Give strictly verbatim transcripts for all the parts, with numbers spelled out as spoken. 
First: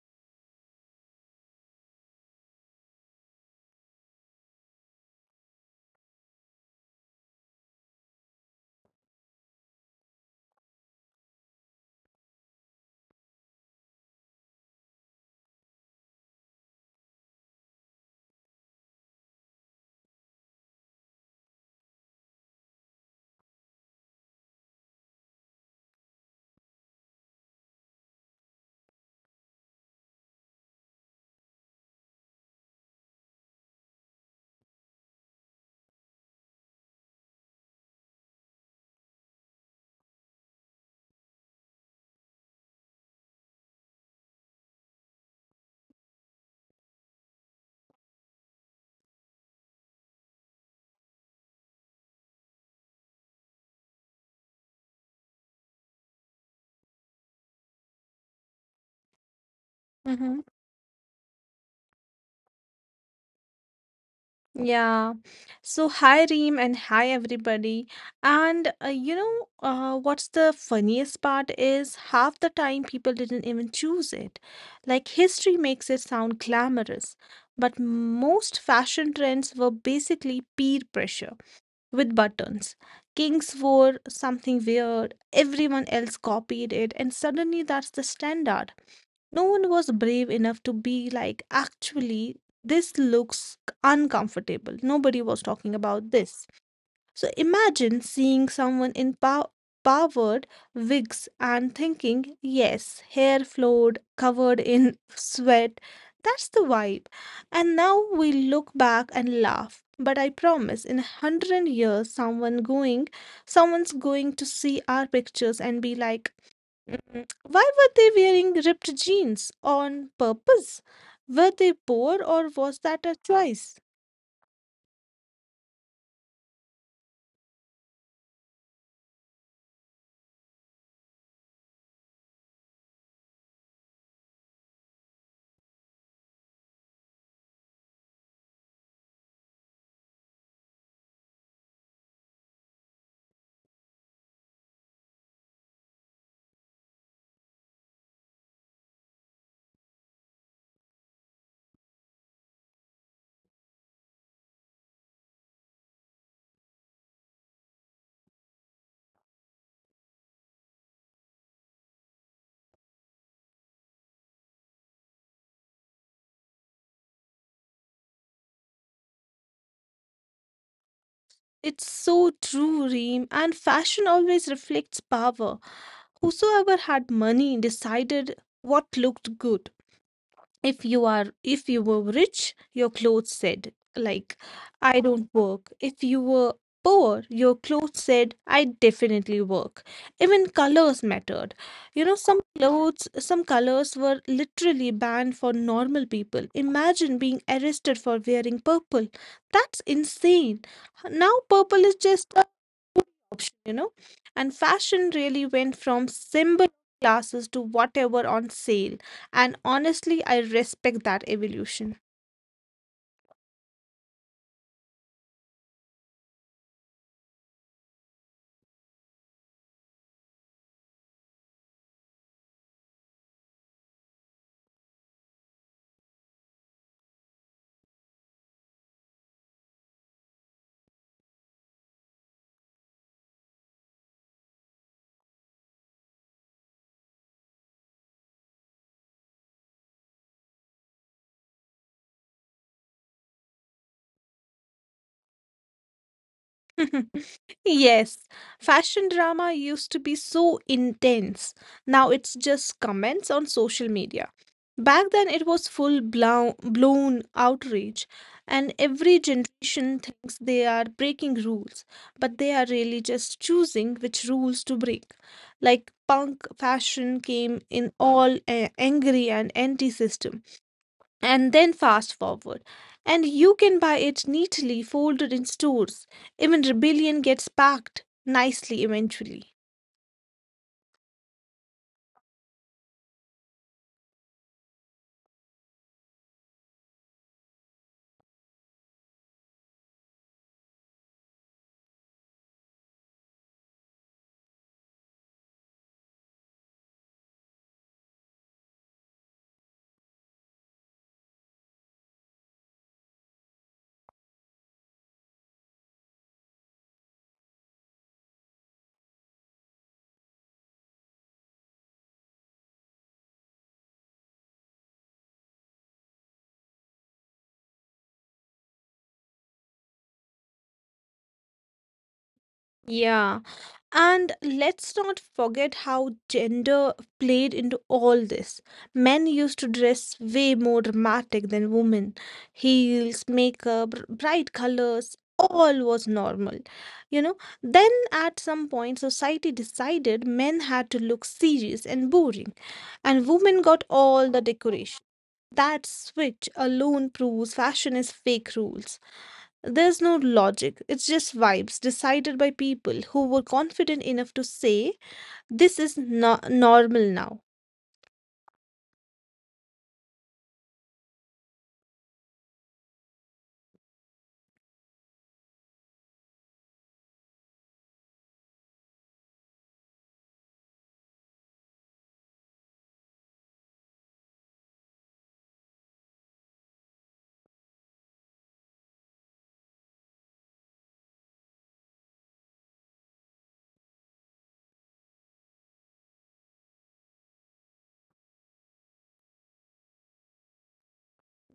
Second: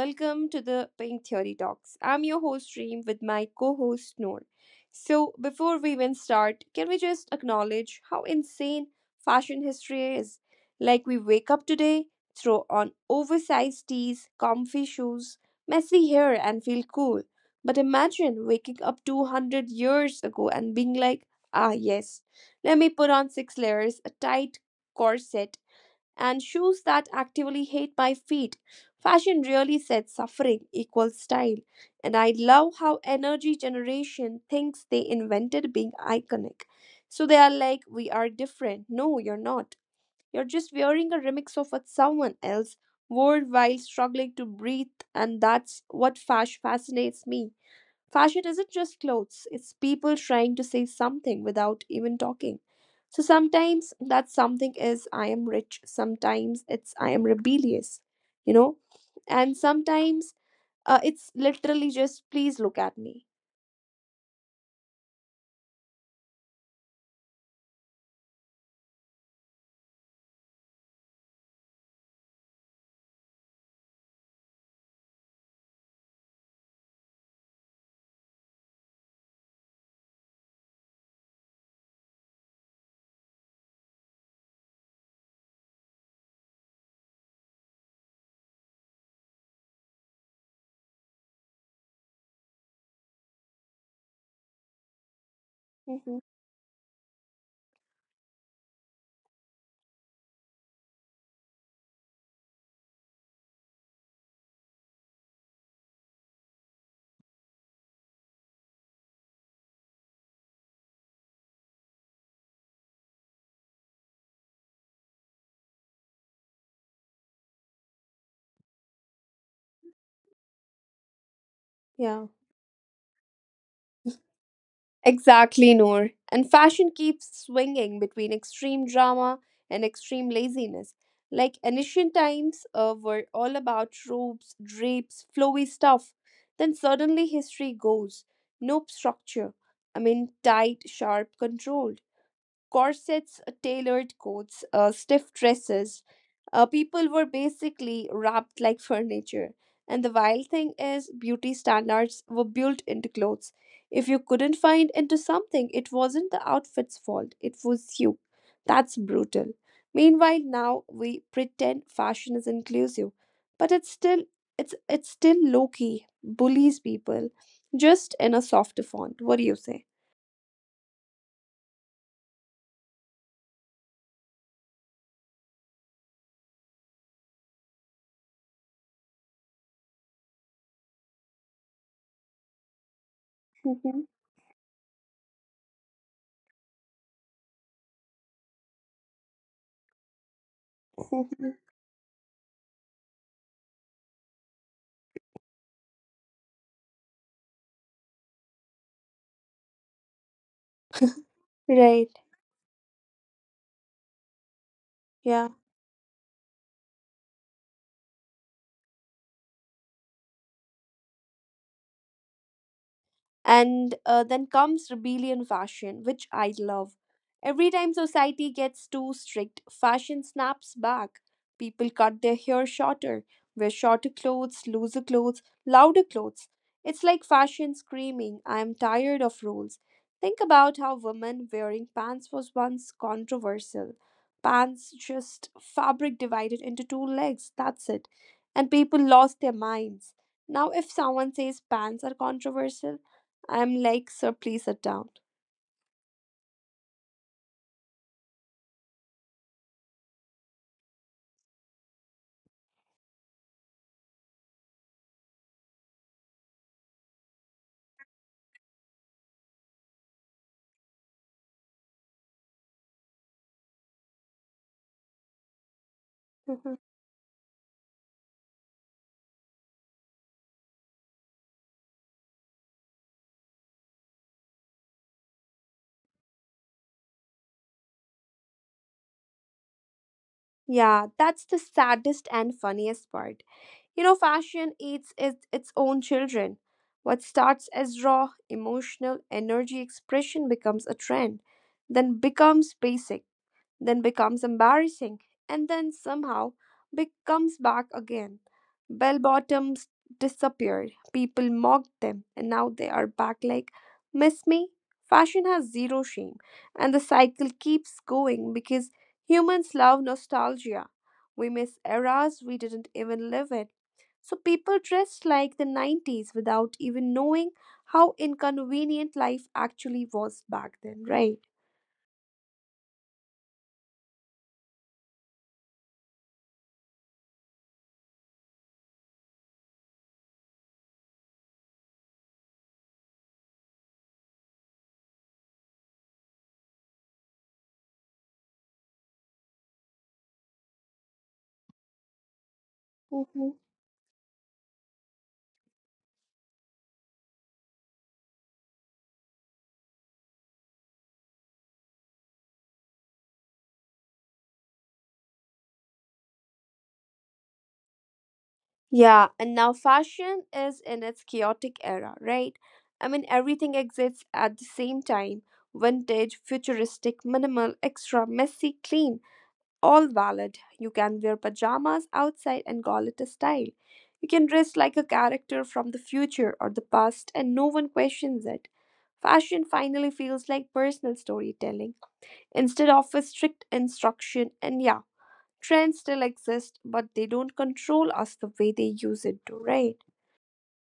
welcome to the Pink Theory Talks. I'm your host Reem with my co-host Noor. So before we even start, can we just acknowledge how insane fashion history is? Like we wake up today, throw on oversized tees, comfy shoes, messy hair, and feel cool. But imagine waking up two hundred years ago and being like, ah yes, let me put on six layers, a tight corset, and shoes that actively hate my feet. Fashion really said suffering equals style, and I love how energy generation thinks they invented being iconic. So they are like, we are different. No, you're not. You're just wearing a remix of what someone else wore while struggling to breathe, and that's what fash fascinates me. Fashion isn't just clothes, it's people trying to say something without even talking. So sometimes that something is I am rich, sometimes it's I am rebellious, you know, and Mm-hmm. sometimes uh, it's literally just please look at me. Yeah. So, hi Reem and hi everybody. And uh, you know, uh, what's the funniest part is half the time people didn't even choose it. Like, history makes it sound glamorous, but most fashion trends were basically peer pressure with buttons. Kings wore something weird, everyone else copied it, and suddenly that's the standard. No one was brave enough to be like, actually, this looks uncomfortable. Nobody was talking about Hmm. this. So imagine seeing someone in pow- powered wigs and thinking, yes, hair flowed, covered in sweat. That's the vibe. And now we look back and laugh. But I promise, in a hundred years, someone going, someone's going to see our pictures and be like, Mm, why were they wearing ripped jeans? On purpose? Were they poor Yeah, or was that a choice? exactly, Noor. And fashion keeps swinging between extreme drama and extreme laziness. Like ancient times uh, were all about robes, drapes, flowy stuff. Then suddenly history goes. Nope, structure. I mean, tight, sharp control. Corsets, uh, tailored coats, uh, stiff dresses. Uh, people were basically wrapped like furniture. And the wild thing is, beauty standards were built into clothes. If you couldn't find into something, it wasn't the outfit's fault, it was you. That's brutal. Meanwhile, now we pretend fashion is inclusive, but it's still it's it's still low key, bullies people, just in a softer font. What do you say? It's so true, Reem, and fashion always reflects power. Whosoever had money decided what looked good. If you are if you were rich, your clothes said, like, Mhm. I don't work. If you were poor, your clothes said, I definitely work. Even colors mattered. Mhm. You know some clothes some colors were literally banned for normal people. Imagine being arrested for wearing purple. That's insane. Now purple is just Right. a option, you know. And fashion really went Yeah. from symbol classes to whatever on sale. And honestly, I respect that evolution. and uh, then comes rebellion fashion, which I love. Every time society gets too strict, fashion snaps back. People cut their hair shorter, wear shorter clothes, looser clothes, louder clothes. It's like fashion screaming, I am tired of rules. Think about how women wearing pants was once controversial. Pants, just fabric divided into two legs, that's it. And people lost their minds. Now if someone says pants are controversial, I'm like, sir, please sit down. Yes, fashion drama used to be so intense. Now it's just comments on social media. Back then, it was full blown, blown outrage, and every generation thinks they are breaking rules, but they are really just choosing which rules to break. Like punk Mm-hmm. fashion came in all uh, angry and anti system, and then fast forward. And you can buy it neatly folded in stores. Even Rebellion gets packed nicely eventually. Yeah, that's the saddest and funniest part. You know, fashion eats its, its own children. What starts as raw, emotional, energy expression becomes a trend, then becomes basic, then becomes embarrassing, and then somehow becomes back again. Bell bottoms disappeared, people mocked them, and now they are back like, miss me? Fashion has zero shame, and the cycle keeps going because humans love nostalgia. We miss eras we didn't even live in. So people dressed like the nineties without even knowing how inconvenient life actually was back then, right? Yeah. And let's not forget how gender played into all this. Men used to dress way more dramatic than women. Heels, makeup, r- bright colors, all was normal. You know, then at some point, society decided men had to look serious and boring, and women got Mhm. all the decoration. That switch alone proves fashion is fake rules. There's no logic, it's just vibes decided by people who were confident enough to say, this is no- normal now. Yeah, and now fashion is in its chaotic era, right? I mean, everything exists at the same time, vintage, futuristic, minimal, extra, messy, clean, all valid. You can wear pajamas outside and call it a style. You can dress like a character from the future or the past, and no one questions it. Fashion finally feels like personal storytelling instead of a strict instruction, and yeah. Trends still exist, but they don't control us the way they use it to, right?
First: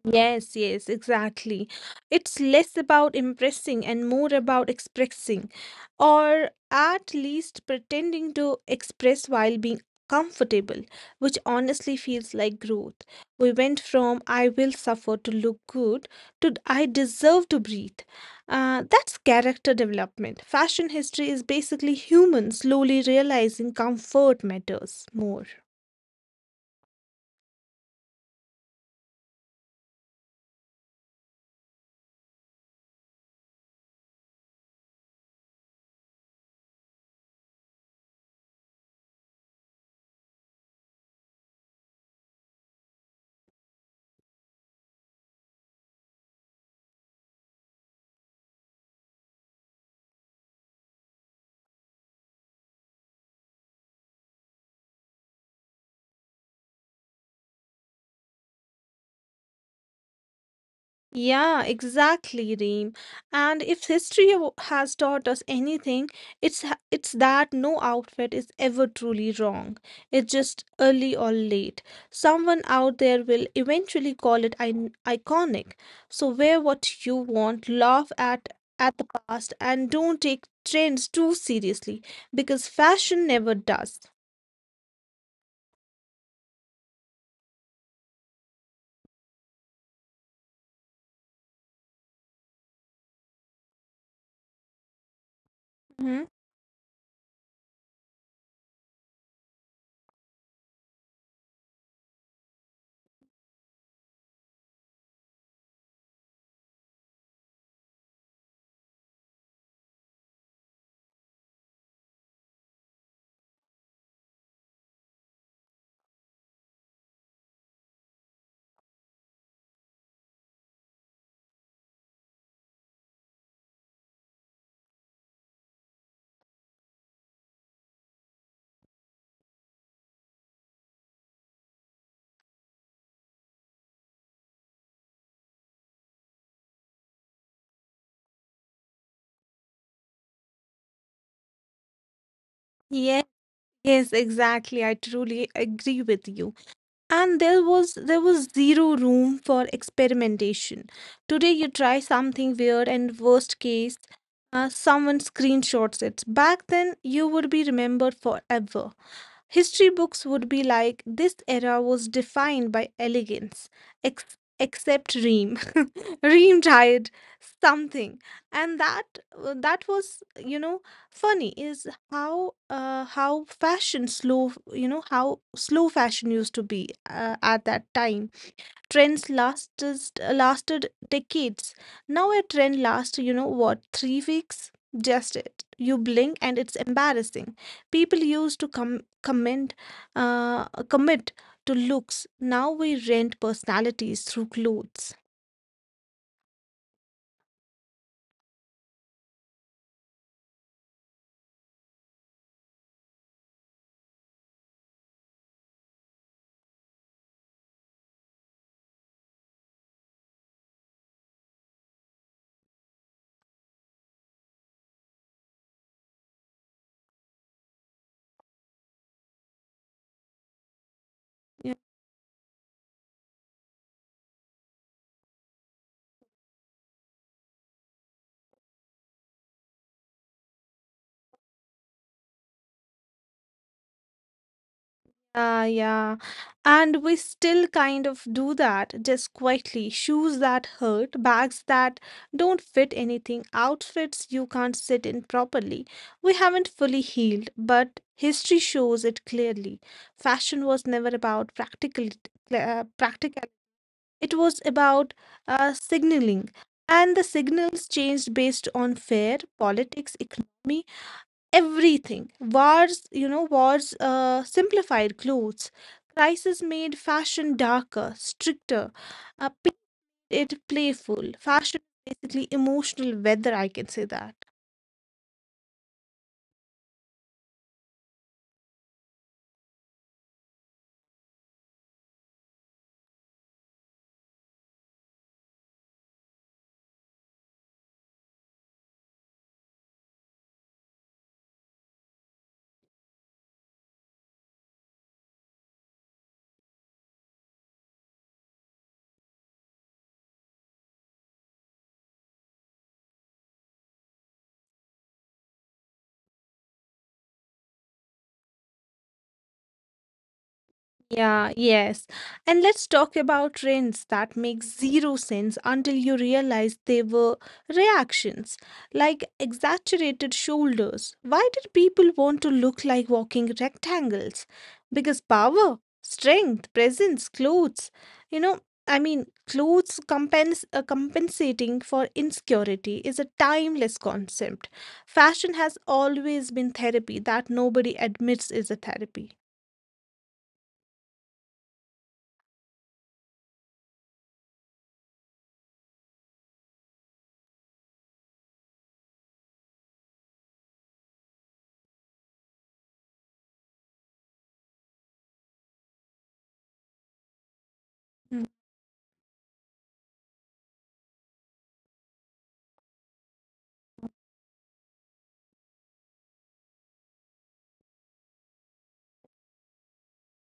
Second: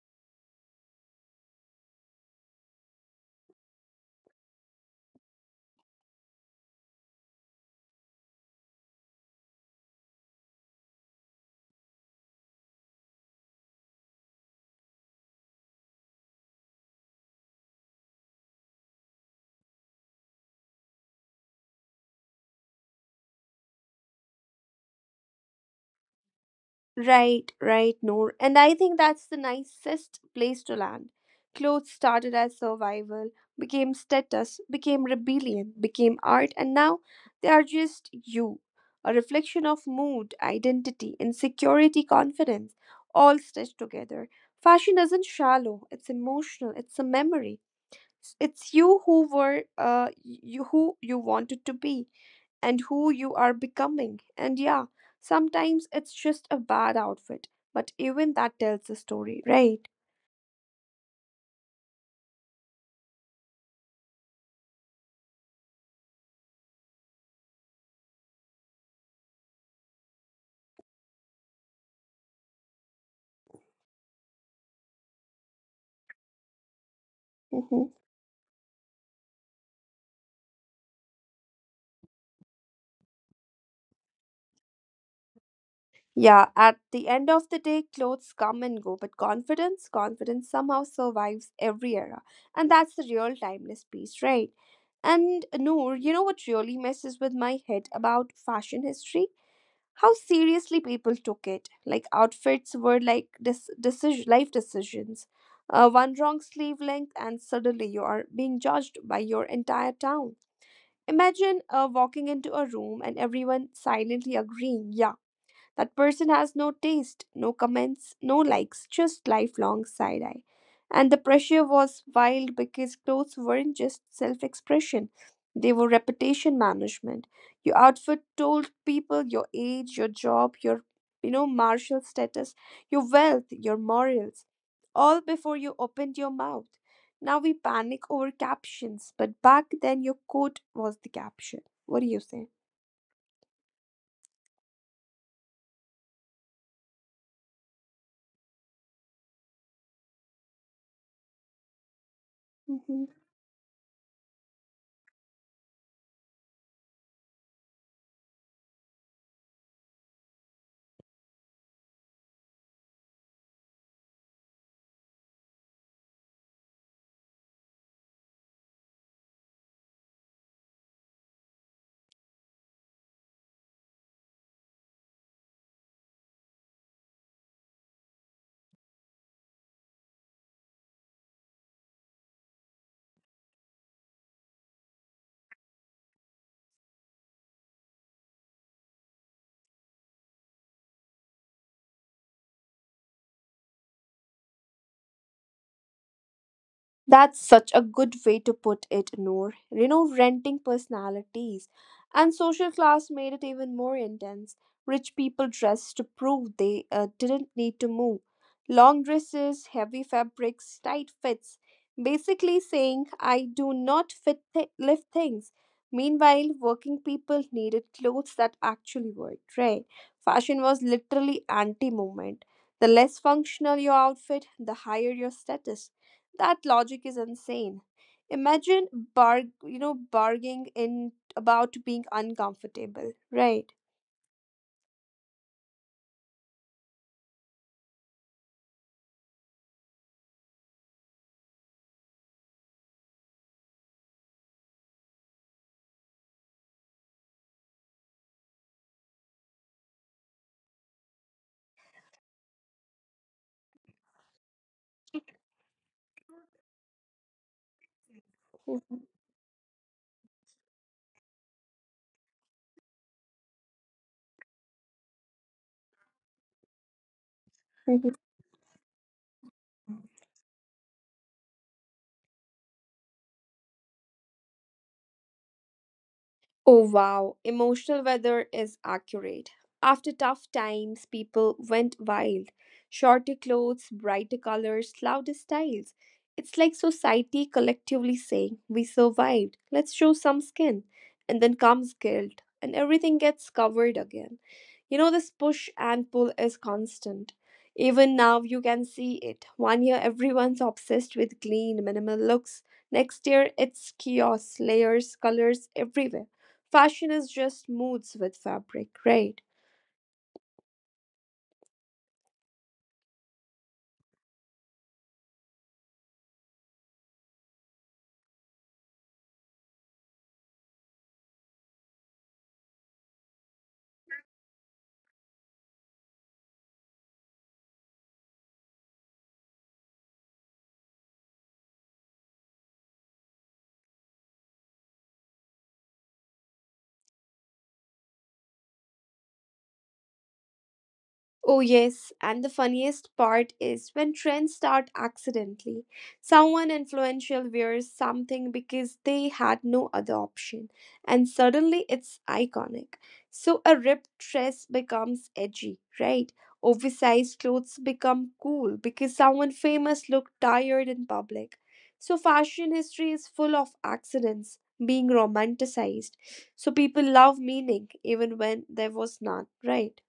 Yes, yes, exactly. It's less about impressing and more about expressing, or at least pretending to express while being comfortable, which honestly feels like growth. We went from I will suffer to look good to I deserve to breathe. Uh, that's character development. Fashion history is basically humans slowly realizing comfort matters more. Right, right, Noor. And I think that's the nicest place to land. Clothes started as survival, became status, became rebellion, became art, and now they are just you. A reflection of mood, identity, insecurity, confidence, all stitched together. Fashion isn't shallow, it's emotional, it's a memory. S- It's you who were uh, y- you who you wanted to be and who you are becoming. And yeah, sometimes it's just a bad outfit, but even that tells the story, right? Yeah, exactly, Reem. And if history w- has taught us anything, it's ha- it's that no outfit is ever truly wrong. It's just early or late. Someone out there will eventually call it in- iconic. So wear what you want, Mm-hmm. laugh at at the past, and don't take trends too seriously because fashion never does. Yeah, at the end of the day, clothes come and go, but confidence, confidence somehow survives every era. And that's the real timeless piece, right? And Noor, Hmm. you know what really messes with my head about fashion history? How seriously people took it. Like outfits were like this, decision, life decisions. Uh, one wrong sleeve length, and suddenly you are being judged by your entire town. Imagine uh, walking into a room and everyone silently agreeing, yeah, that person has no taste, no comments, no likes, just lifelong side eye. And the pressure was wild because clothes weren't just self expression, they were reputation management. Your outfit told people your age, your job, your you know, martial status, your wealth, your morals, all before you opened your mouth. Now we panic over captions, but back then your quote was the caption. What do you say? Yes, yes, exactly. I truly agree with you. And there was there was zero room for experimentation. Today you try something weird and Mhm. worst case, uh, someone screenshots it. Back then you would be remembered forever. History books would be like, this era was defined by elegance, ex- except Reem. Reem tried something. And that uh, that was, you know, funny is how uh, how fashion slow, you know, how slow fashion used to be uh, at that time. Trends lasted lasted decades. Now a trend lasts, you know what, three weeks. Just it you blink and it's embarrassing. People used to com- comment uh, commit to looks. Now we rent personalities through clothes. That's such a good way to put it, Noor. You know, renting personalities and social class made it even more intense. Rich people dressed to prove they uh, didn't need to move. Long dresses, heavy fabrics, tight fits. Basically saying, I do not fit th- lift things. Meanwhile, working people needed clothes that actually worked, right? Fashion was literally anti movement. The less functional your outfit, the higher your status, that logic is insane. Imagine barg you know barging in about being uncomfortable, right? Yeah, yeah. And we still kind of do that, just quietly. Shoes that hurt, bags that don't fit anything, outfits you can't sit in properly. We haven't fully healed, but history shows it clearly. Fashion was never about practical, uh, practical. It was about uh, signaling, and the signals changed based on fear, politics, economy, everything. Wars you know wars uh, simplified clothes. Crisis made fashion darker, stricter, uh, painted it playful. Fashion is basically emotional weather, I can say that. Oh wow, emotional weather is accurate. After tough times, people went wild. Shorter clothes, brighter colors, louder styles. It's like society collectively saying, we survived, let's show some skin. And then comes guilt, and everything gets covered again. You know, this push and pull is constant. Even now, you can see it. One year, everyone's obsessed with clean, minimal looks. Next year, it's chaos, layers, colors everywhere. Fashion is just moods with fabric, right? Yeah, yes. And let's talk about trends that make zero sense until you realize they were reactions, like exaggerated shoulders. Why did people want to look like walking rectangles? Because power, strength, presence, clothes, you know, I mean, clothes compens uh, compensating for insecurity is a timeless concept. Fashion has always been therapy that nobody admits is a therapy. Oh, yes, and the funniest part is when trends start accidentally. Someone influential wears something because they had no other option, and suddenly it's iconic. So a ripped dress becomes edgy, right? Oversized clothes Mm, become cool because someone famous looked tired in public. So fashion history is full of accidents being romanticized. So people love meaning even when there was none, right?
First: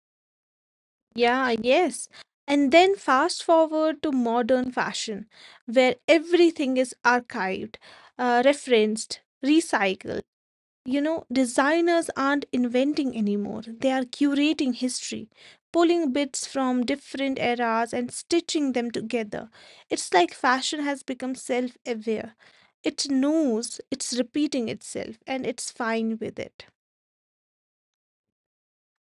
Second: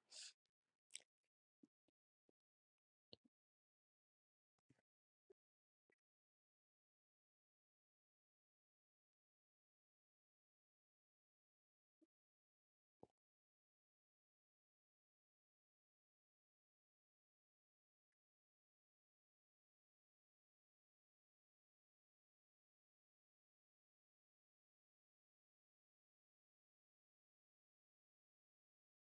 yeah, yes. And then fast forward to modern fashion, where everything is archived, uh, referenced, recycled. You know, designers aren't inventing anymore, they are curating history, pulling bits from different eras and stitching them together. It's like fashion has become self aware. It knows it's repeating itself and it's fine with it.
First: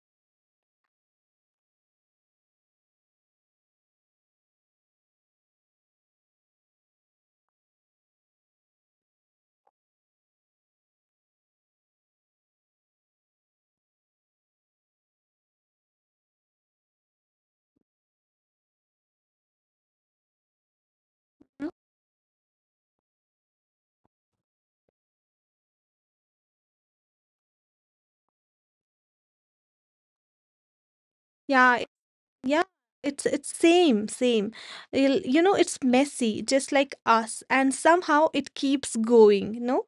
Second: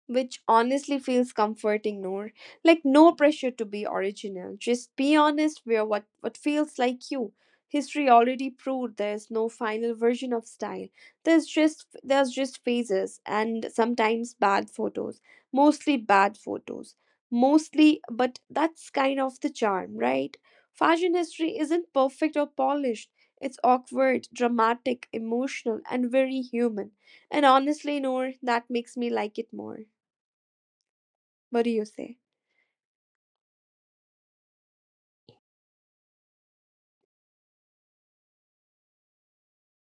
Which honestly feels comforting, Noor. Like no pressure to be original. Just be honest where what, what feels like you. History already proved there's no final version of style. There's just there's just phases and sometimes bad photos. Mostly bad photos. Mostly, but that's kind of the charm, right? Fashion history Mm, isn't perfect or polished. It's awkward, dramatic, emotional, and very human. And honestly, Noor, that makes me like it more. What do yeah, it- you say? yeah, it's it's same, same. You'll- You know, it's messy, just like us, and somehow it keeps going, no?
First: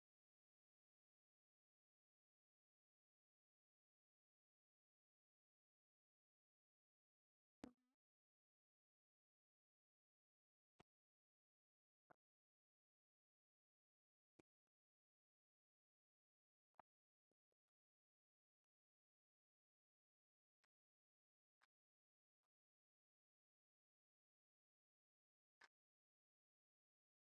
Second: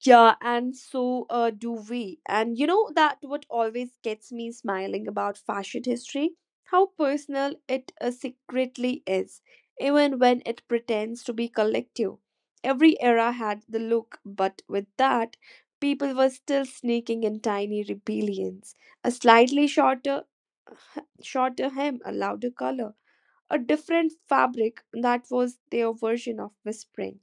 Yeah, and so uh, do we. And you know that what always gets me smiling about fashion history? How personal it uh, secretly is, even when it pretends to be collective. Every era had the look, but with that, people were still sneaking in tiny rebellions. A slightly shorter, shorter hem, a louder color, a different fabric, that was their version of whispering.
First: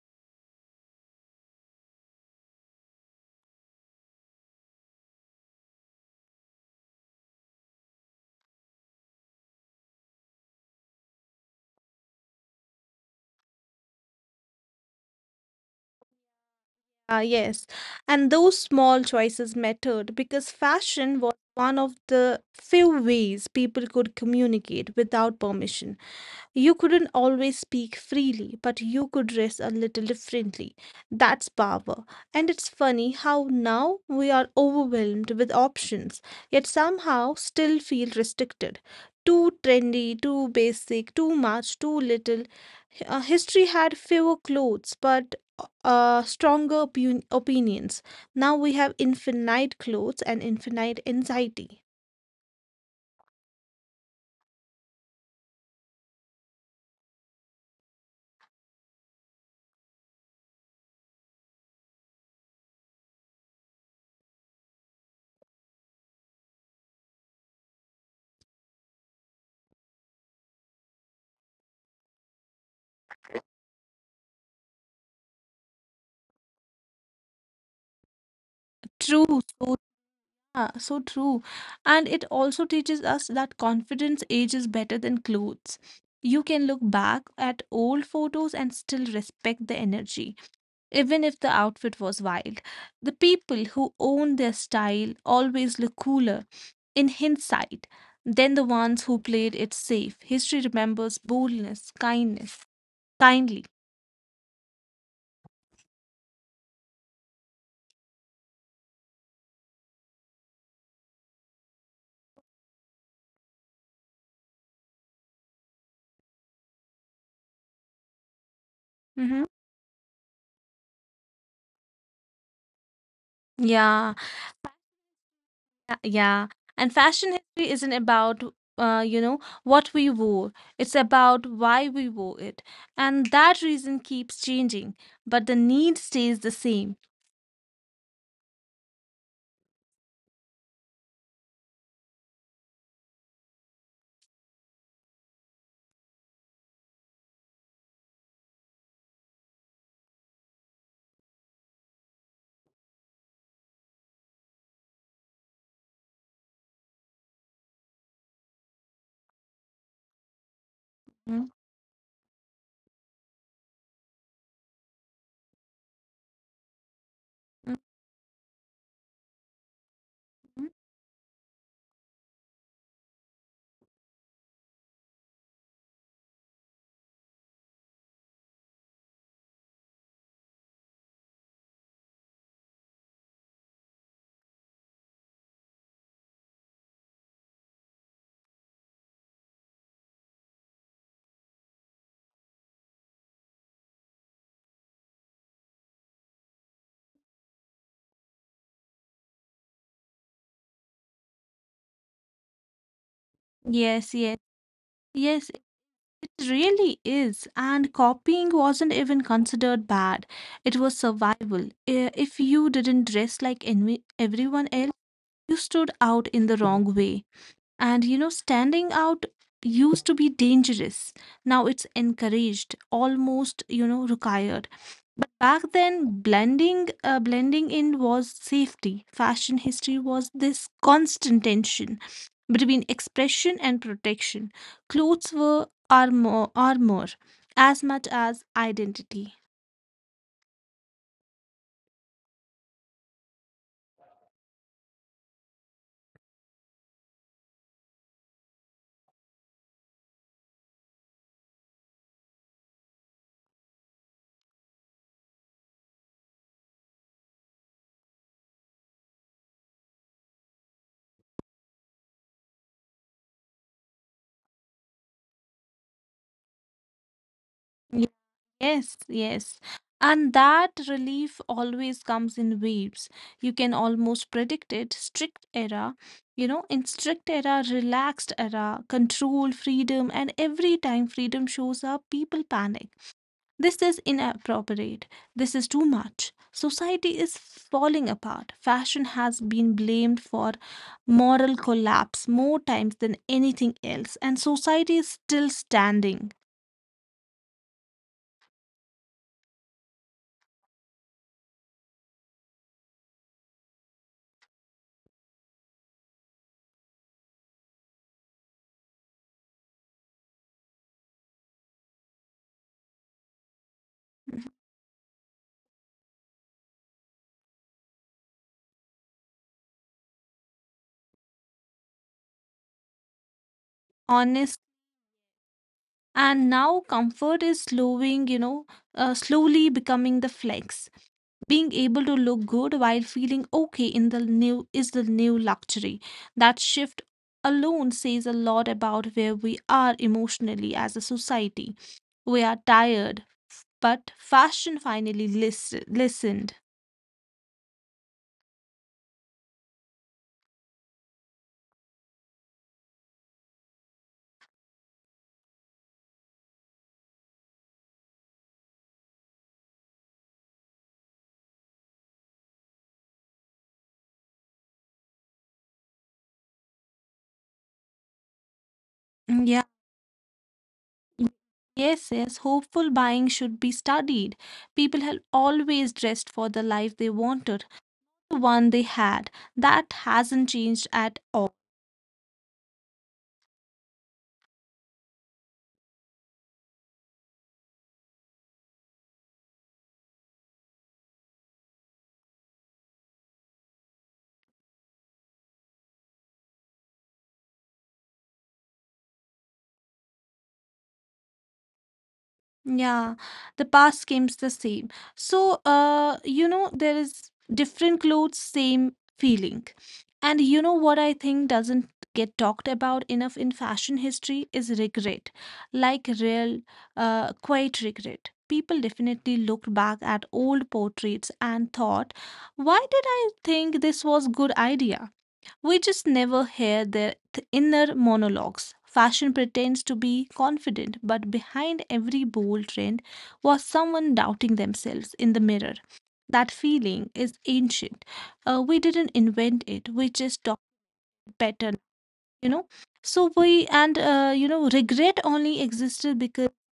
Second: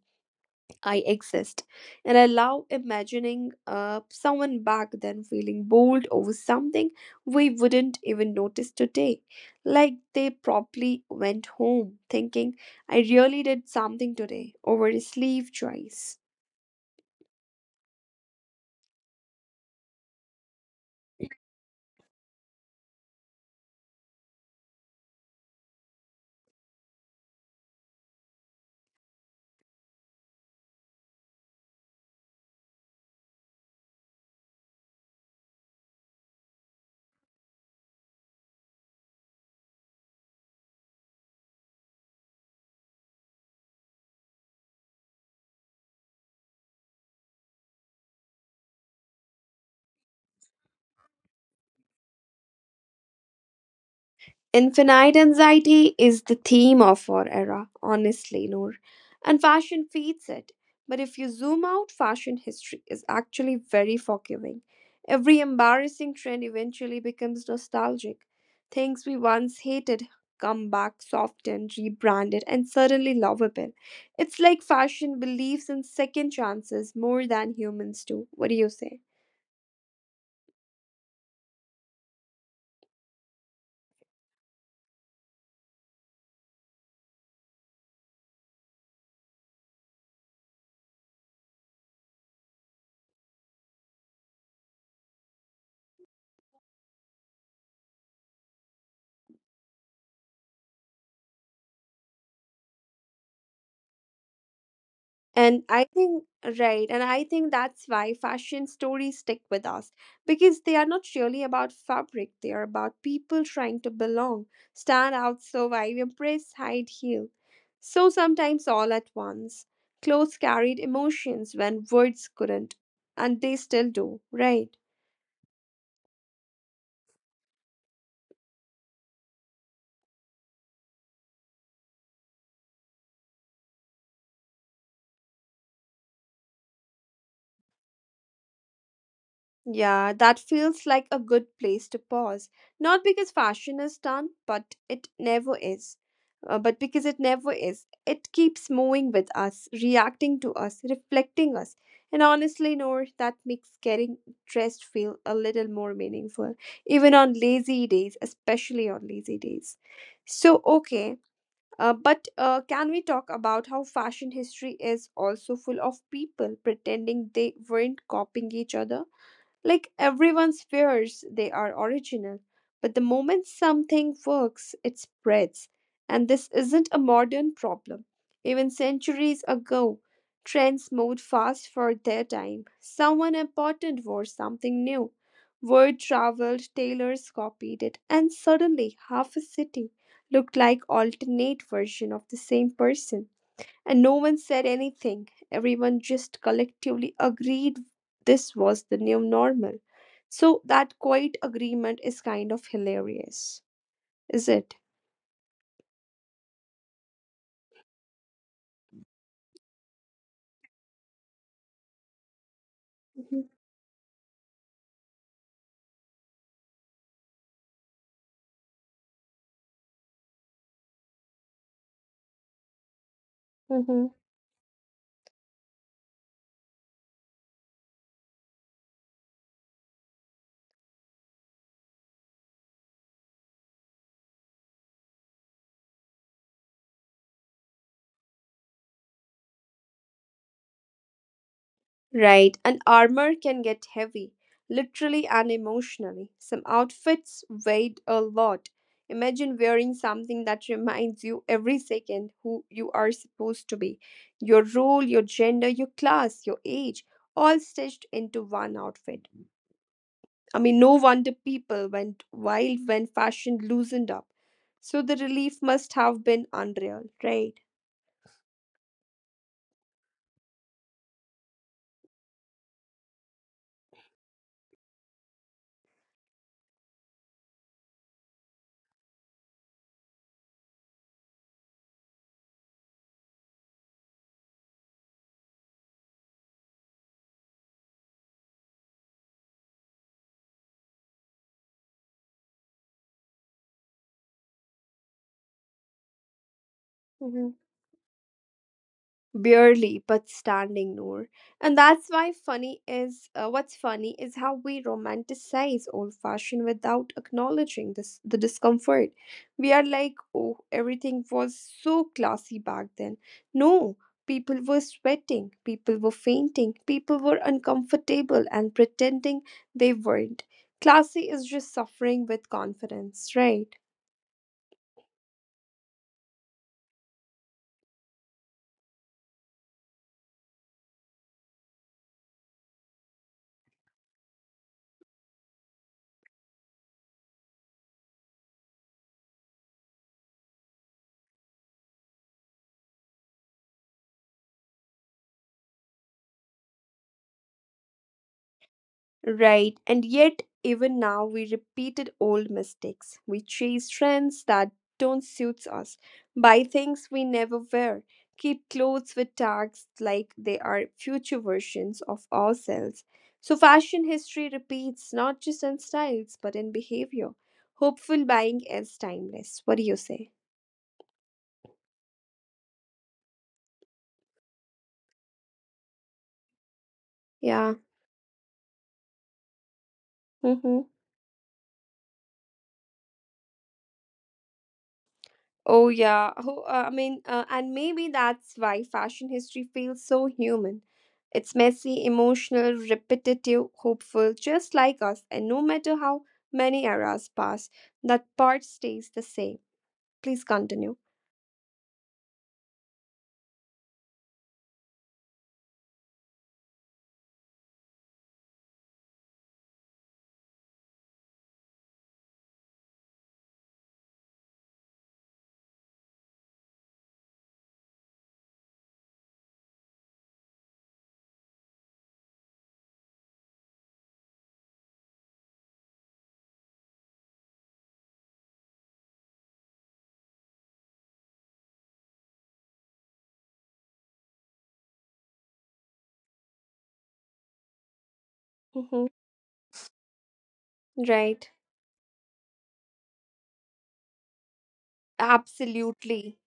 I exist. And I love imagining uh, someone back then feeling bold over something we wouldn't even notice today. Like they probably went home thinking, I really did something today over a sleeve choice. Ah, yes. And those small choices mattered because fashion was one of the few ways people could communicate without permission. You couldn't always speak freely, but you could dress a little differently. That's power. And it's funny how now we are overwhelmed with options, yet somehow still feel restricted. Too trendy, too basic, too much, too little. H- uh, history had fewer clothes, but uh, stronger opi- opinions. Now we have infinite clothes and infinite anxiety. Infinite anxiety is the theme of our era, honestly, Noor. And fashion feeds it. But if you zoom out, fashion history is actually very forgiving. Every embarrassing trend eventually becomes nostalgic. Things we once hated come back softened, rebranded, and suddenly lovable. It's like fashion believes in second chances more than humans do. What do you say? True. Yeah, so true. And it also teaches us that confidence ages better than clothes. You can look back at old photos and still respect the energy, even if the outfit was wild. The people who own their style always look cooler in hindsight than the ones who played it safe. History remembers boldness, kindness, kindly. And I think, right, and I think that's why fashion stories stick with us because they are not really about fabric, they are about people trying to belong, stand out, survive, impress, hide, heal. So sometimes all at Hmm. once. Clothes carried emotions when words couldn't, and they still do, Yeah. right? Uh, Yeah, and fashion history isn't about uh, you know what we wore. It's about why we wore it, and that reason keeps changing, but the need stays the same. Yeah, that feels like a good place to pause. Not because fashion is done, but it never is. Uh, but because it never is, it keeps moving with us, reacting to us, reflecting us. And honestly, Noor, that makes getting dressed feel a little more meaningful, even on lazy days, especially on lazy days. So, okay, Mm, uh, but uh, can we talk about how fashion history is also full of people pretending they mm, weren't copying each other? Like everyone mm. swears they are original, but the moment something works, it spreads. And this isn't a modern problem. Even centuries ago, trends moved fast for their time. Someone important wore something new. Word traveled, tailors copied it, and suddenly half a city looked like alternate version of the same person. And no one said anything. Everyone just collectively agreed this was the new normal. So that quiet agreement is kind of hilarious, Yes, is yes, it? yes. It really is. And copying wasn't even considered bad. It was survival. I- If you didn't dress like envi- everyone else, you stood out in the wrong way. And you know, standing out used to be dangerous. Now it's encouraged, Mm-hmm. almost, you know, required. But back then, blending, uh, blending in was safety. Fashion history was this constant tension between expression and protection. Clothes were armor, armor as much as identity. Right. And armor can get heavy, literally and emotionally. Some outfits weigh a lot. Imagine wearing something that reminds you every second who you are supposed to be, your role, your gender, your class, your age, all stitched into one outfit. I mean, no wonder people went wild when fashion loosened up. So the relief must have been unreal, right? Yes, yes. And that relief always comes in waves. You can almost predict it. Strict era, you know, in strict era, relaxed era, control, freedom, and every time freedom shows up, people panic. This is inappropriate. This is too much. Society is falling apart. Fashion has been blamed for moral collapse more times than anything else, and society is still standing. Mm-hmm. Barely but standing, Noor. And that's why funny is uh, what's funny is how we romanticize old fashioned without acknowledging this the discomfort. We are like, oh, everything was so classy back then. No, Mhm. people were sweating, people were fainting, people were uncomfortable and pretending they weren't. Classy is just suffering with confidence, right? Honest. And now comfort is slowing you know uh, slowly becoming the flex. Being able to look good while feeling okay in the new is the new luxury. That shift alone says a lot about where we are emotionally as a society. We are tired. But fashion finally lis- listened. Right, and yet even now we repeated old mistakes. We chase trends that don't suit us, buy things we never wear, keep clothes with tags like they are future versions of ourselves. So fashion history repeats not just in styles but in behavior. Hopeful buying is Mm, yeah. timeless. What do you say? Yes, yes, hopeful buying should be studied. People have always dressed for the life they wanted, Yeah. the one they had. That hasn't changed at Hmm. all. Oh, yeah. Oh, uh, I mean, uh, and maybe that's why fashion history feels so human. It's messy, emotional, repetitive, hopeful, just like us. And no matter how many eras pass, that part stays the same. Please continue. Yeah, the past seems the same. So, uh, you know, there is different clothes, same feeling. And you know what I think doesn't get talked about enough in fashion history is regret, like real, uh, quiet regret. People definitely looked back at old portraits and thought, why did I think this was good idea? We just never hear their th- inner monologues. Fashion pretends to be confident, but behind every bold trend was someone doubting themselves in the mirror. That feeling is ancient. Uh, we didn't Mm-hmm. invent it, we just talk better, Right. you know? So we, and uh, you know, regret only existed because, Absolutely.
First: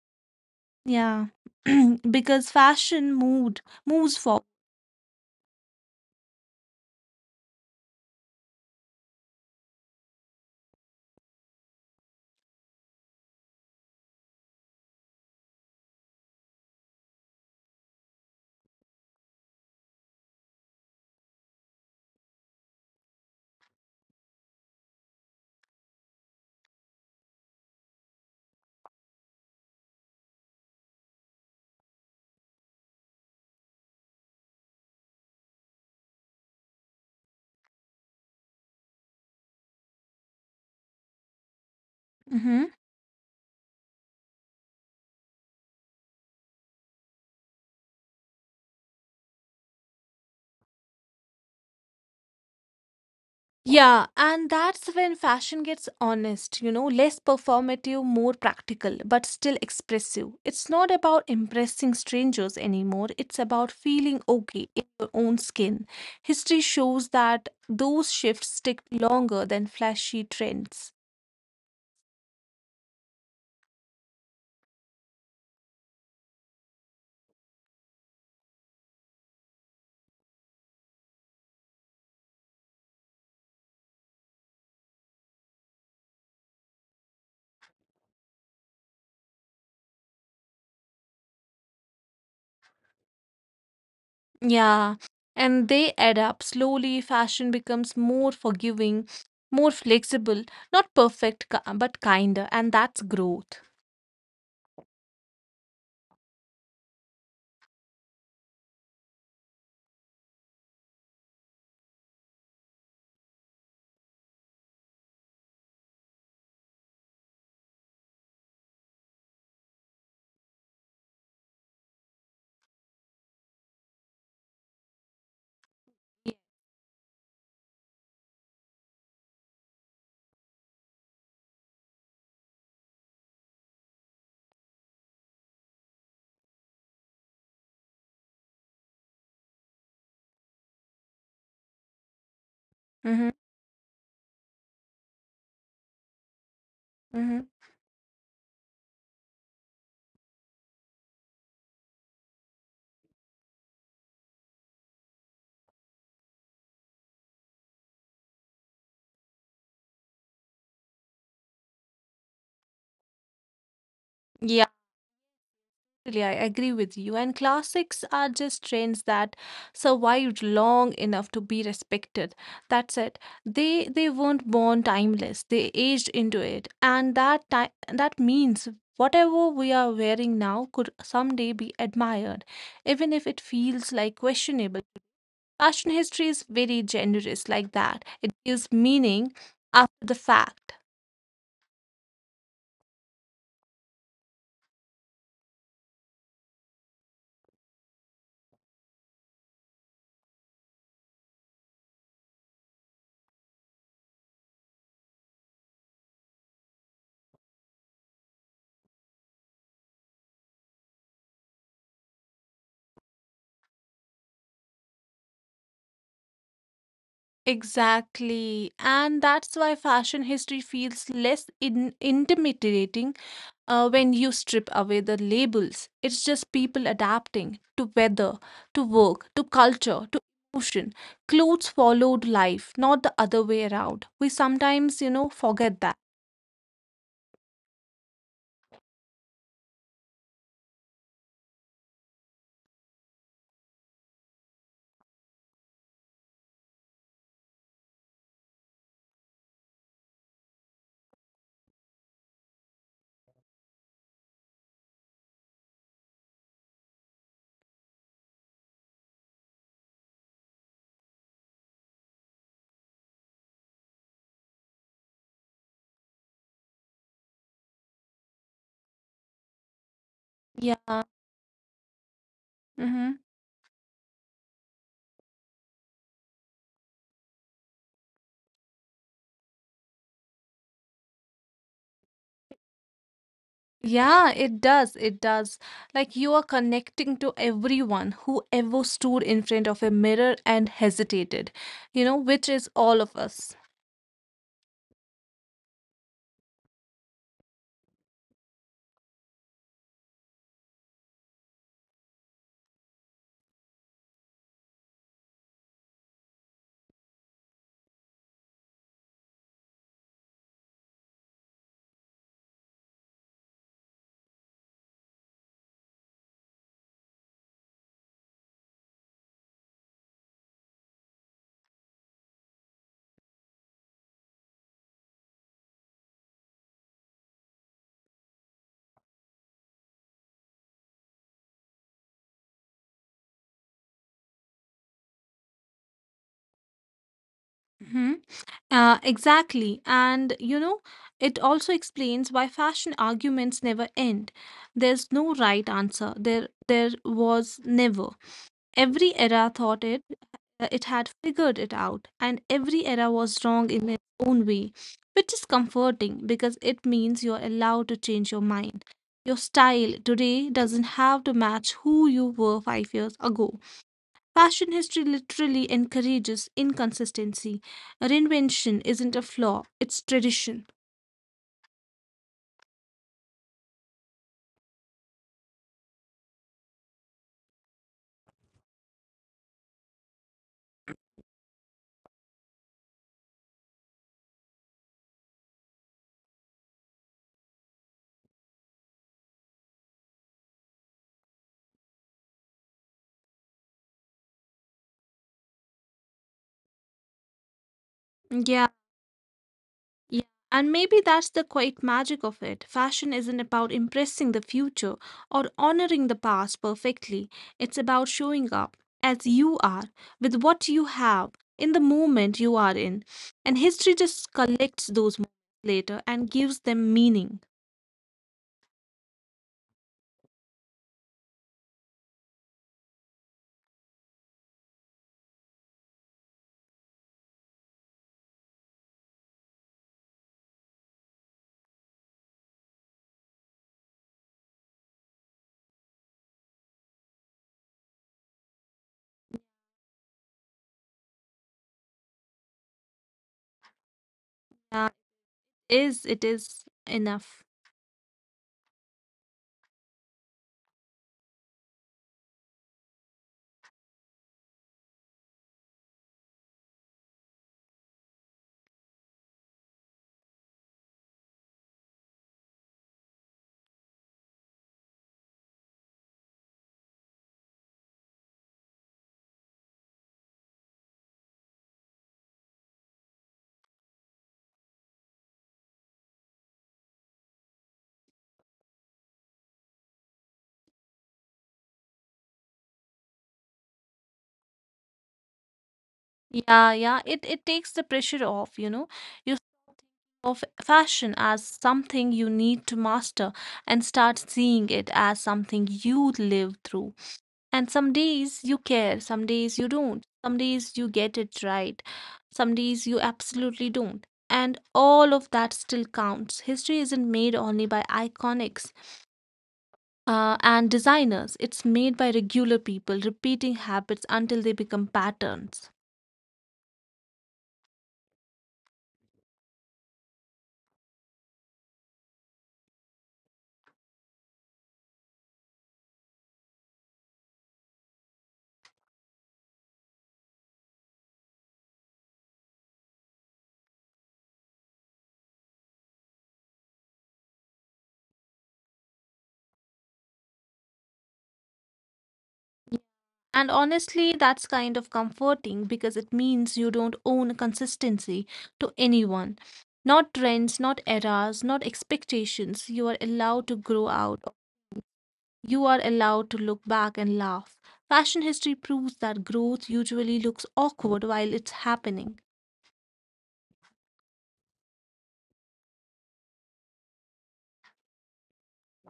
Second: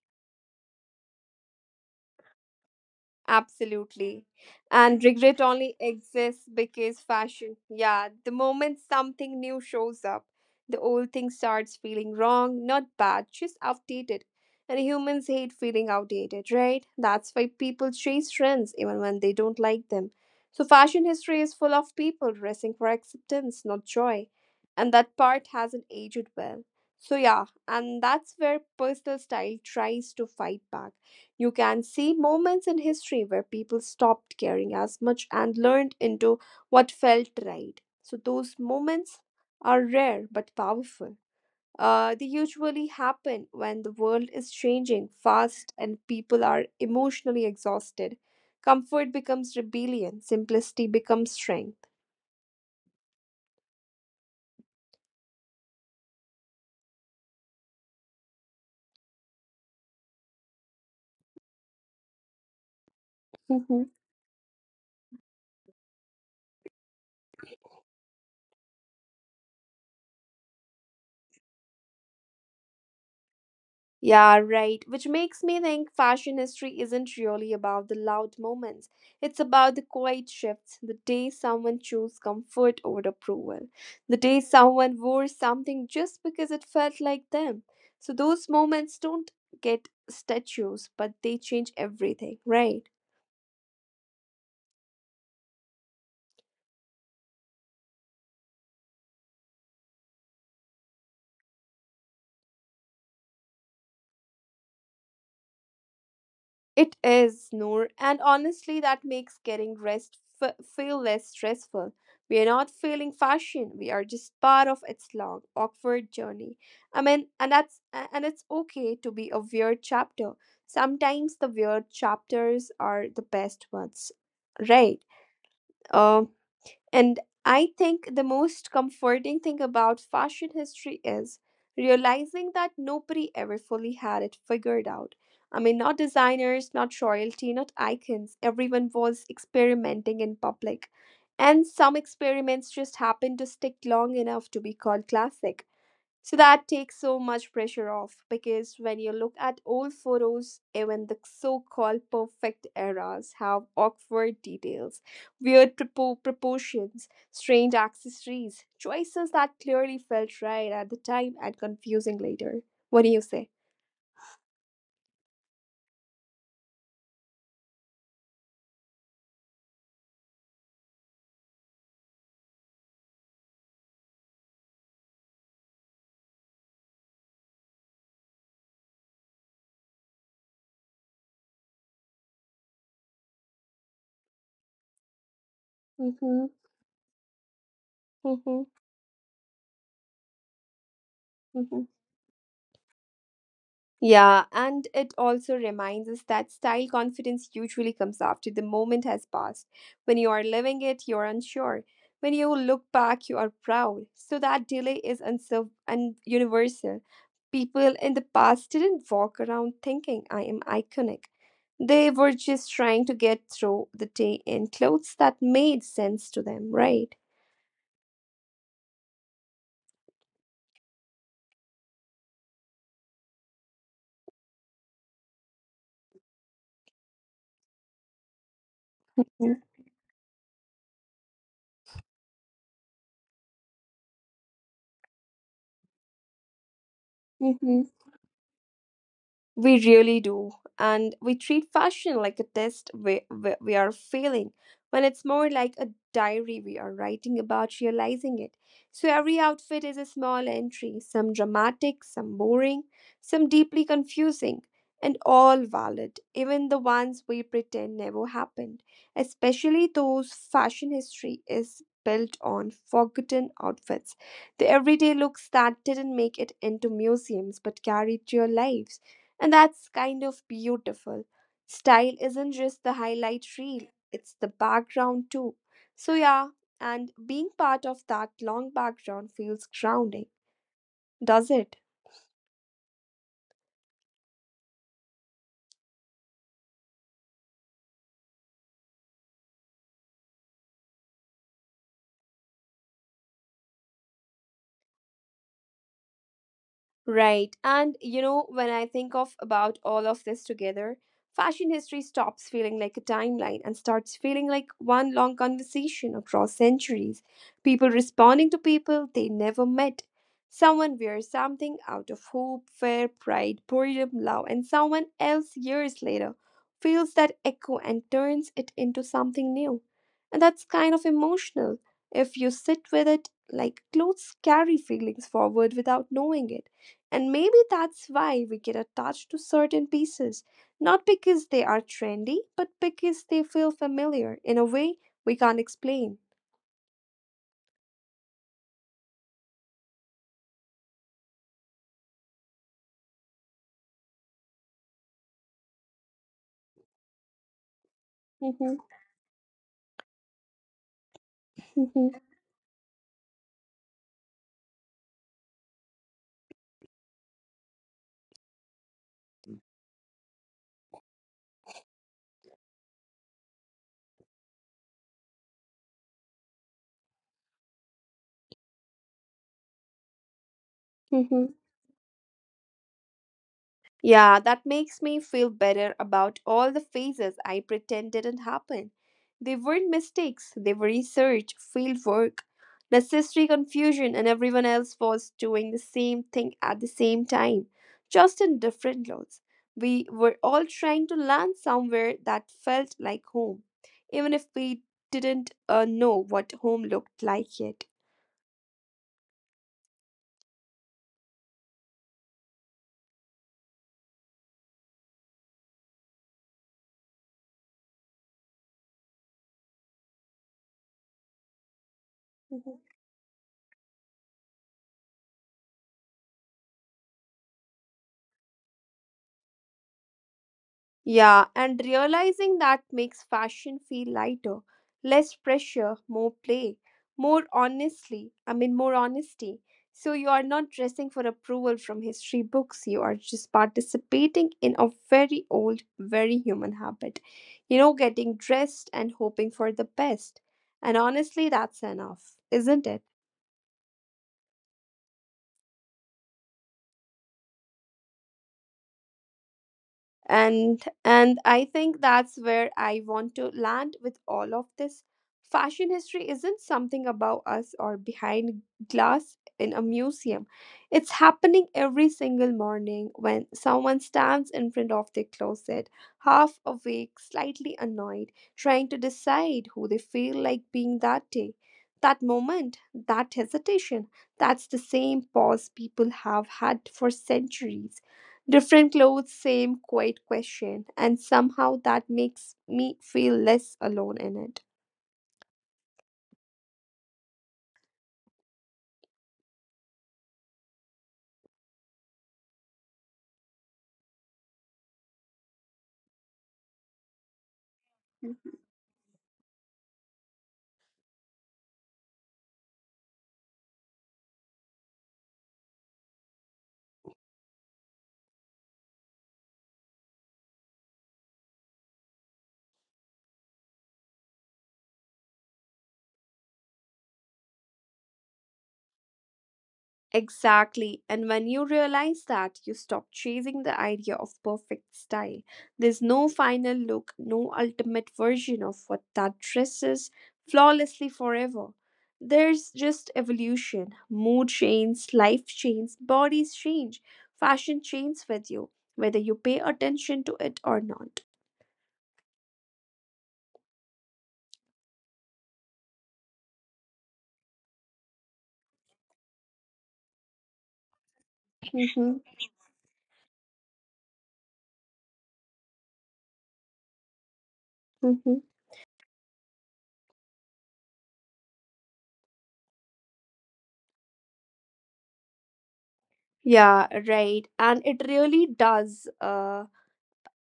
yeah, because fashion moved, moves Absolutely. forward. And regret only exists because fashion, yeah, the moment something new shows up, the old thing starts feeling wrong, not bad, just outdated. And humans hate feeling outdated, right? That's why people chase trends even when they don't like them. So fashion history is full of people dressing for acceptance, not joy. And that part hasn't aged well. So, yeah, and that's where personal style tries to fight back. You can see moments in history where people stopped caring as much and learned into what felt right. So those moments are rare but powerful. Uh, they Mm-hmm. usually happen when the world is changing fast and people are emotionally exhausted. Comfort becomes rebellion, simplicity becomes strength. Yeah, and that's when fashion gets honest, you know, less performative, more practical, but still expressive. It's not about impressing strangers anymore, it's about Mm-hmm. feeling okay in your own skin. History shows that those shifts stick longer than flashy trends. Yeah, right. Which makes me think fashion history isn't really about the loud moments. It's about the quiet shifts, the day someone chose comfort over approval, the day someone wore something just because it felt like them. So those moments don't get statues, but they change everything, right? Yeah, and they add up. Slowly, fashion becomes more forgiving, more flexible, not perfect, ki- but kinder, and that's growth. It is, Noor, and honestly, that makes getting rest f- feel less stressful. We are not failing fashion; we are just part of its long, awkward journey. I mean, and that's a- and it's okay to be a weird chapter. Sometimes the weird chapters are the best ones, right? Um. And I think the most comforting thing about fashion history is realizing that nobody ever fully had it figured out. I mean, not designers, not royalty, not icons. Everyone was experimenting in public. And some experiments Mhm, just happened to stick long enough to be called classic. So that takes mhm. so much pressure off, because when you look at old photos, even the so called perfect eras have awkward details, weird propo- proportions, strange accessories, choices that clearly felt right at the time and confusing later. What do you say? Yeah, really, I agree with you. And classics are just trends that survived long enough to be respected. That's it. They they weren't born timeless. They aged into it, and that ti- that means whatever we are wearing now could someday be admired, even if it feels like questionable. Fashion history is very Mm-hmm, generous like that. It gives mm-hmm, meaning after the fact. mm-hmm. Yeah, and it also reminds us that style confidence usually comes after the moment has passed. When you are living it, you're unsure. When you look back, you are proud. So that delay is unserv- and universal. People in the past didn't walk around thinking, I am iconic. They were just trying to get through the day in clothes that made sense to them, right? Exactly. And that's why fashion history feels less in- intimidating uh, when you strip away the labels. It's just people adapting to weather, to work, to culture, to emotion. Clothes followed life, not the other way around. We sometimes, you know, forget that. Mm-hmm. We really do. And we treat fashion like a test we, we, we are failing, when it's more like a diary we are writing about realizing it. So every outfit is a small entry, some dramatic, some boring, some deeply confusing, and all valid, even the ones we pretend never happened, especially those. Fashion history is built on forgotten outfits, the everyday looks that didn't make it into museums but carried to your lives. And that's kind of Yeah. beautiful. Style isn't Mm-hmm. just the highlight reel, it's the background too. So, yeah, and being part of that long background feels grounding, does it? Yeah, it does. It does. Like you are connecting to everyone who ever stood in front of a mirror and hesitated, you know, which is all of us. Right. And you know, when I think of about all of this together, fashion history stops feeling like a timeline and starts feeling like one long conversation across centuries. People responding to people they never met. Someone wears something out of hope, fear, pride, boredom, love, and someone else years later feels that echo and turns it into something new. And that's kind of emotional if you sit with it, like clothes carry feelings forward without knowing it. And maybe that's why we get attached to certain pieces, not because they are trendy, but because they feel familiar in a way we can't explain. Hmm. Uh, exactly. And you know, it also explains why fashion arguments never end. There's no right answer. There there was never. Every Mhm, era thought it uh, it had figured it out, and mhm, every era was wrong in its own way, which is comforting because it means you're allowed to change your mind. Your style today doesn't have to match who you were five years ago. Fashion history literally encourages inconsistency. Reinvention isn't a flaw, it's tradition. mhm. Yeah, that makes me feel better about all the phases I pretend didn't happen. They weren't mistakes, they were research, field work, necessary confusion, and everyone else was doing the same thing at the same time, just in different clothes. We were all trying to land somewhere that felt like home, even if we didn't uh, know what home looked like yet. Yeah. Yeah, and maybe that's the quiet magic of it. Fashion isn't about impressing the future or honoring the past perfectly. It's about showing up as you are, with what you have, in the moment you are in. Mhm. And history just collects those moments later and gives them meaning. Yeah, and realizing that makes fashion feel lighter, less pressure, more play, more honestly. I mean, more honesty. So you are not dressing for approval from history books. You are just participating in a very old, very human habit. You know, getting dressed and hoping for the best. And honestly, that's enough, isn't it? Uh, is it is enough. and and I think that's where I want to land with all of this. Fashion history isn't something about us or behind glass in a museum. It's happening every single morning when someone stands in front of their closet, half awake, slightly annoyed, trying to decide who they feel like being that day. That moment, that hesitation, that's the same pause people have had for centuries. Different clothes, same quiet question, and somehow that makes me feel less alone in it. Yeah, yeah. It it takes the pressure off, you know. You of fashion as something you need to master and start seeing it as something you live through. And some days you care, some days you don't, some days you get it right, some days you absolutely don't. And all of that still counts. History isn't made only by iconics uh, and designers, it's made by regular people repeating habits until they become patterns. Exactly. And when you realize that, you stop chasing the idea of perfect style. There's no final look, no ultimate version of what that dress is, flawlessly forever. There's just evolution. Mood changes, life changes, bodies change, fashion changes with you, whether you pay attention to it or not. And honestly, that's kind of comforting because it means you don't own consistency to anyone. Not trends, not Hmm. eras, not expectations. You are allowed to grow out. You are allowed to look back Hmm. and laugh. Fashion history proves that growth usually looks awkward while it's happening. Yeah, right. And it really does. Uh,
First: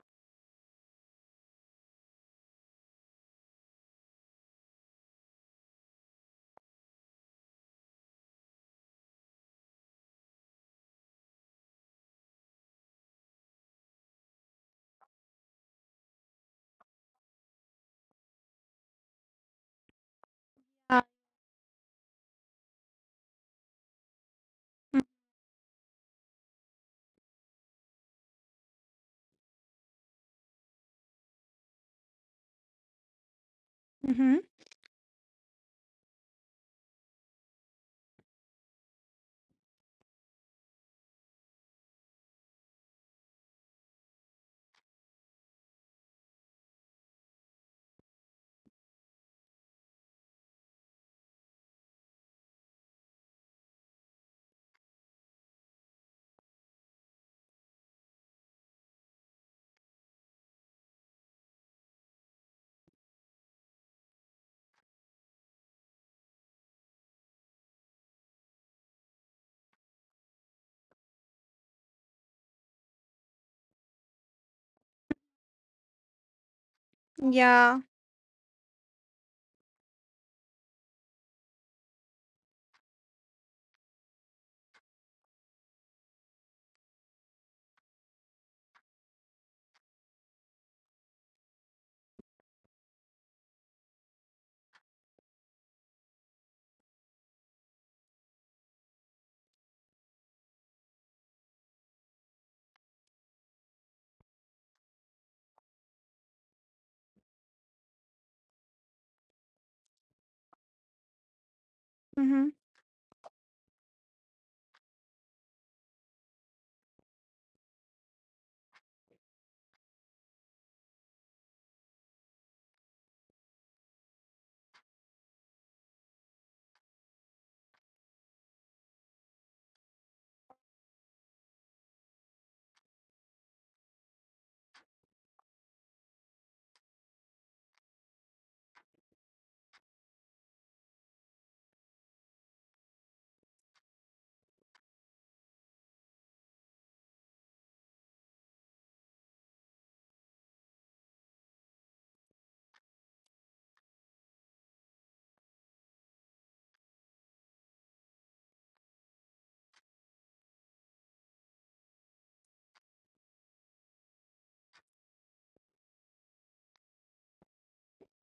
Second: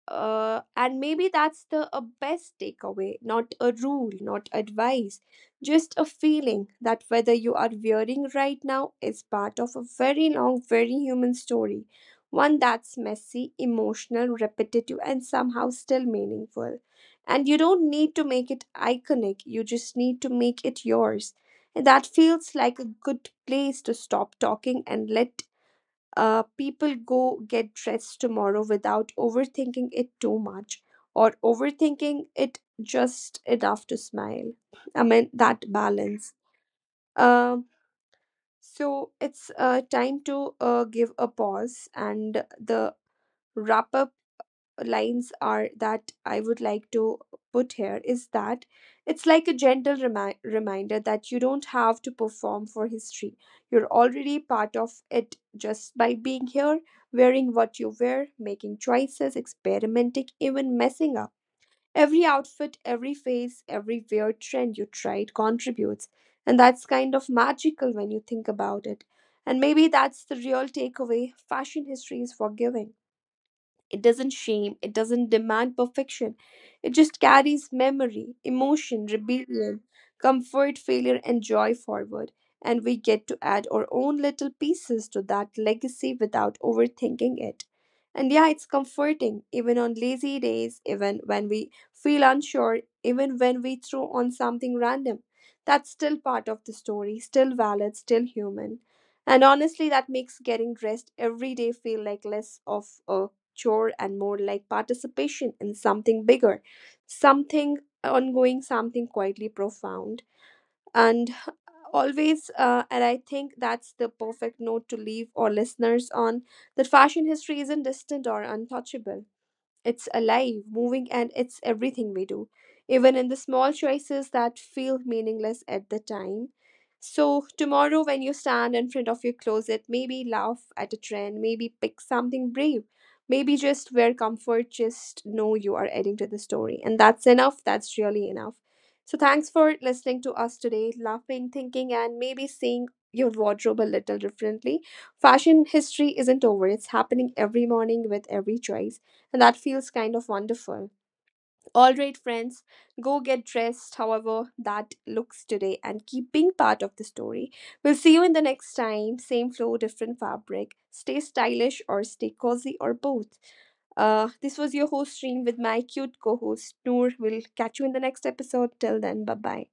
uh, and maybe that's the a best takeaway, not a rule, not advice, just a feeling that whether you are wearing right now is part of a very long, very human story, one that's messy, emotional, repetitive, and somehow still meaningful. And you don't need to make it iconic, you just need to make it yours. Yeah. And that feels like a good place to stop talking and let uh, people go get dressed tomorrow without overthinking it too much, or overthinking it just enough to smile. I Mm-hmm. mean, that balance. Um, so it's uh, time to uh, give a pause, and the wrap up lines are that I would like to put here is that it's like a gentle remi- reminder that you don't have to perform for history. You're already part of it just by being here, wearing what you wear, making choices, experimenting, even messing up. Every outfit, every face, every weird trend you tried contributes. And that's kind of magical when you think about it. And maybe that's the real takeaway. Fashion history is forgiving, it doesn't shame, it doesn't demand perfection. It just carries memory, emotion, Yeah. rebellion, comfort, failure, and joy forward. And we get to add our own little pieces to that legacy without overthinking it. And yeah, it's comforting, even on lazy days, even when we feel unsure, even when we throw on something random. That's still part of the story, still valid, still human. And honestly, that makes getting dressed every day feel like less of a chore and more like participation in something bigger, something ongoing, something quietly profound. And always, uh, and I think that's Mhm. the perfect note to leave our listeners on, that fashion history isn't distant or untouchable. It's alive, moving, and it's everything we do, even in the small choices that feel meaningless at the time. So tomorrow, when you stand in front of your closet, maybe laugh at a trend, maybe pick something brave, maybe just wear comfort, just know you are adding to the story. And that's enough, that's really enough. So, thanks for listening to us today, laughing, thinking, and maybe seeing your wardrobe a little differently. Fashion history isn't over, it's happening every morning with every choice. And that feels kind of wonderful. All right, friends, go get dressed, however that looks today, and keep being part of the story. We'll see you in the next time. Same flow, different fabric. Stay stylish or stay cozy or both. Uh, this was your host, Stream, with my cute co host, Noor. We'll catch you in the next episode. Till then, bye bye.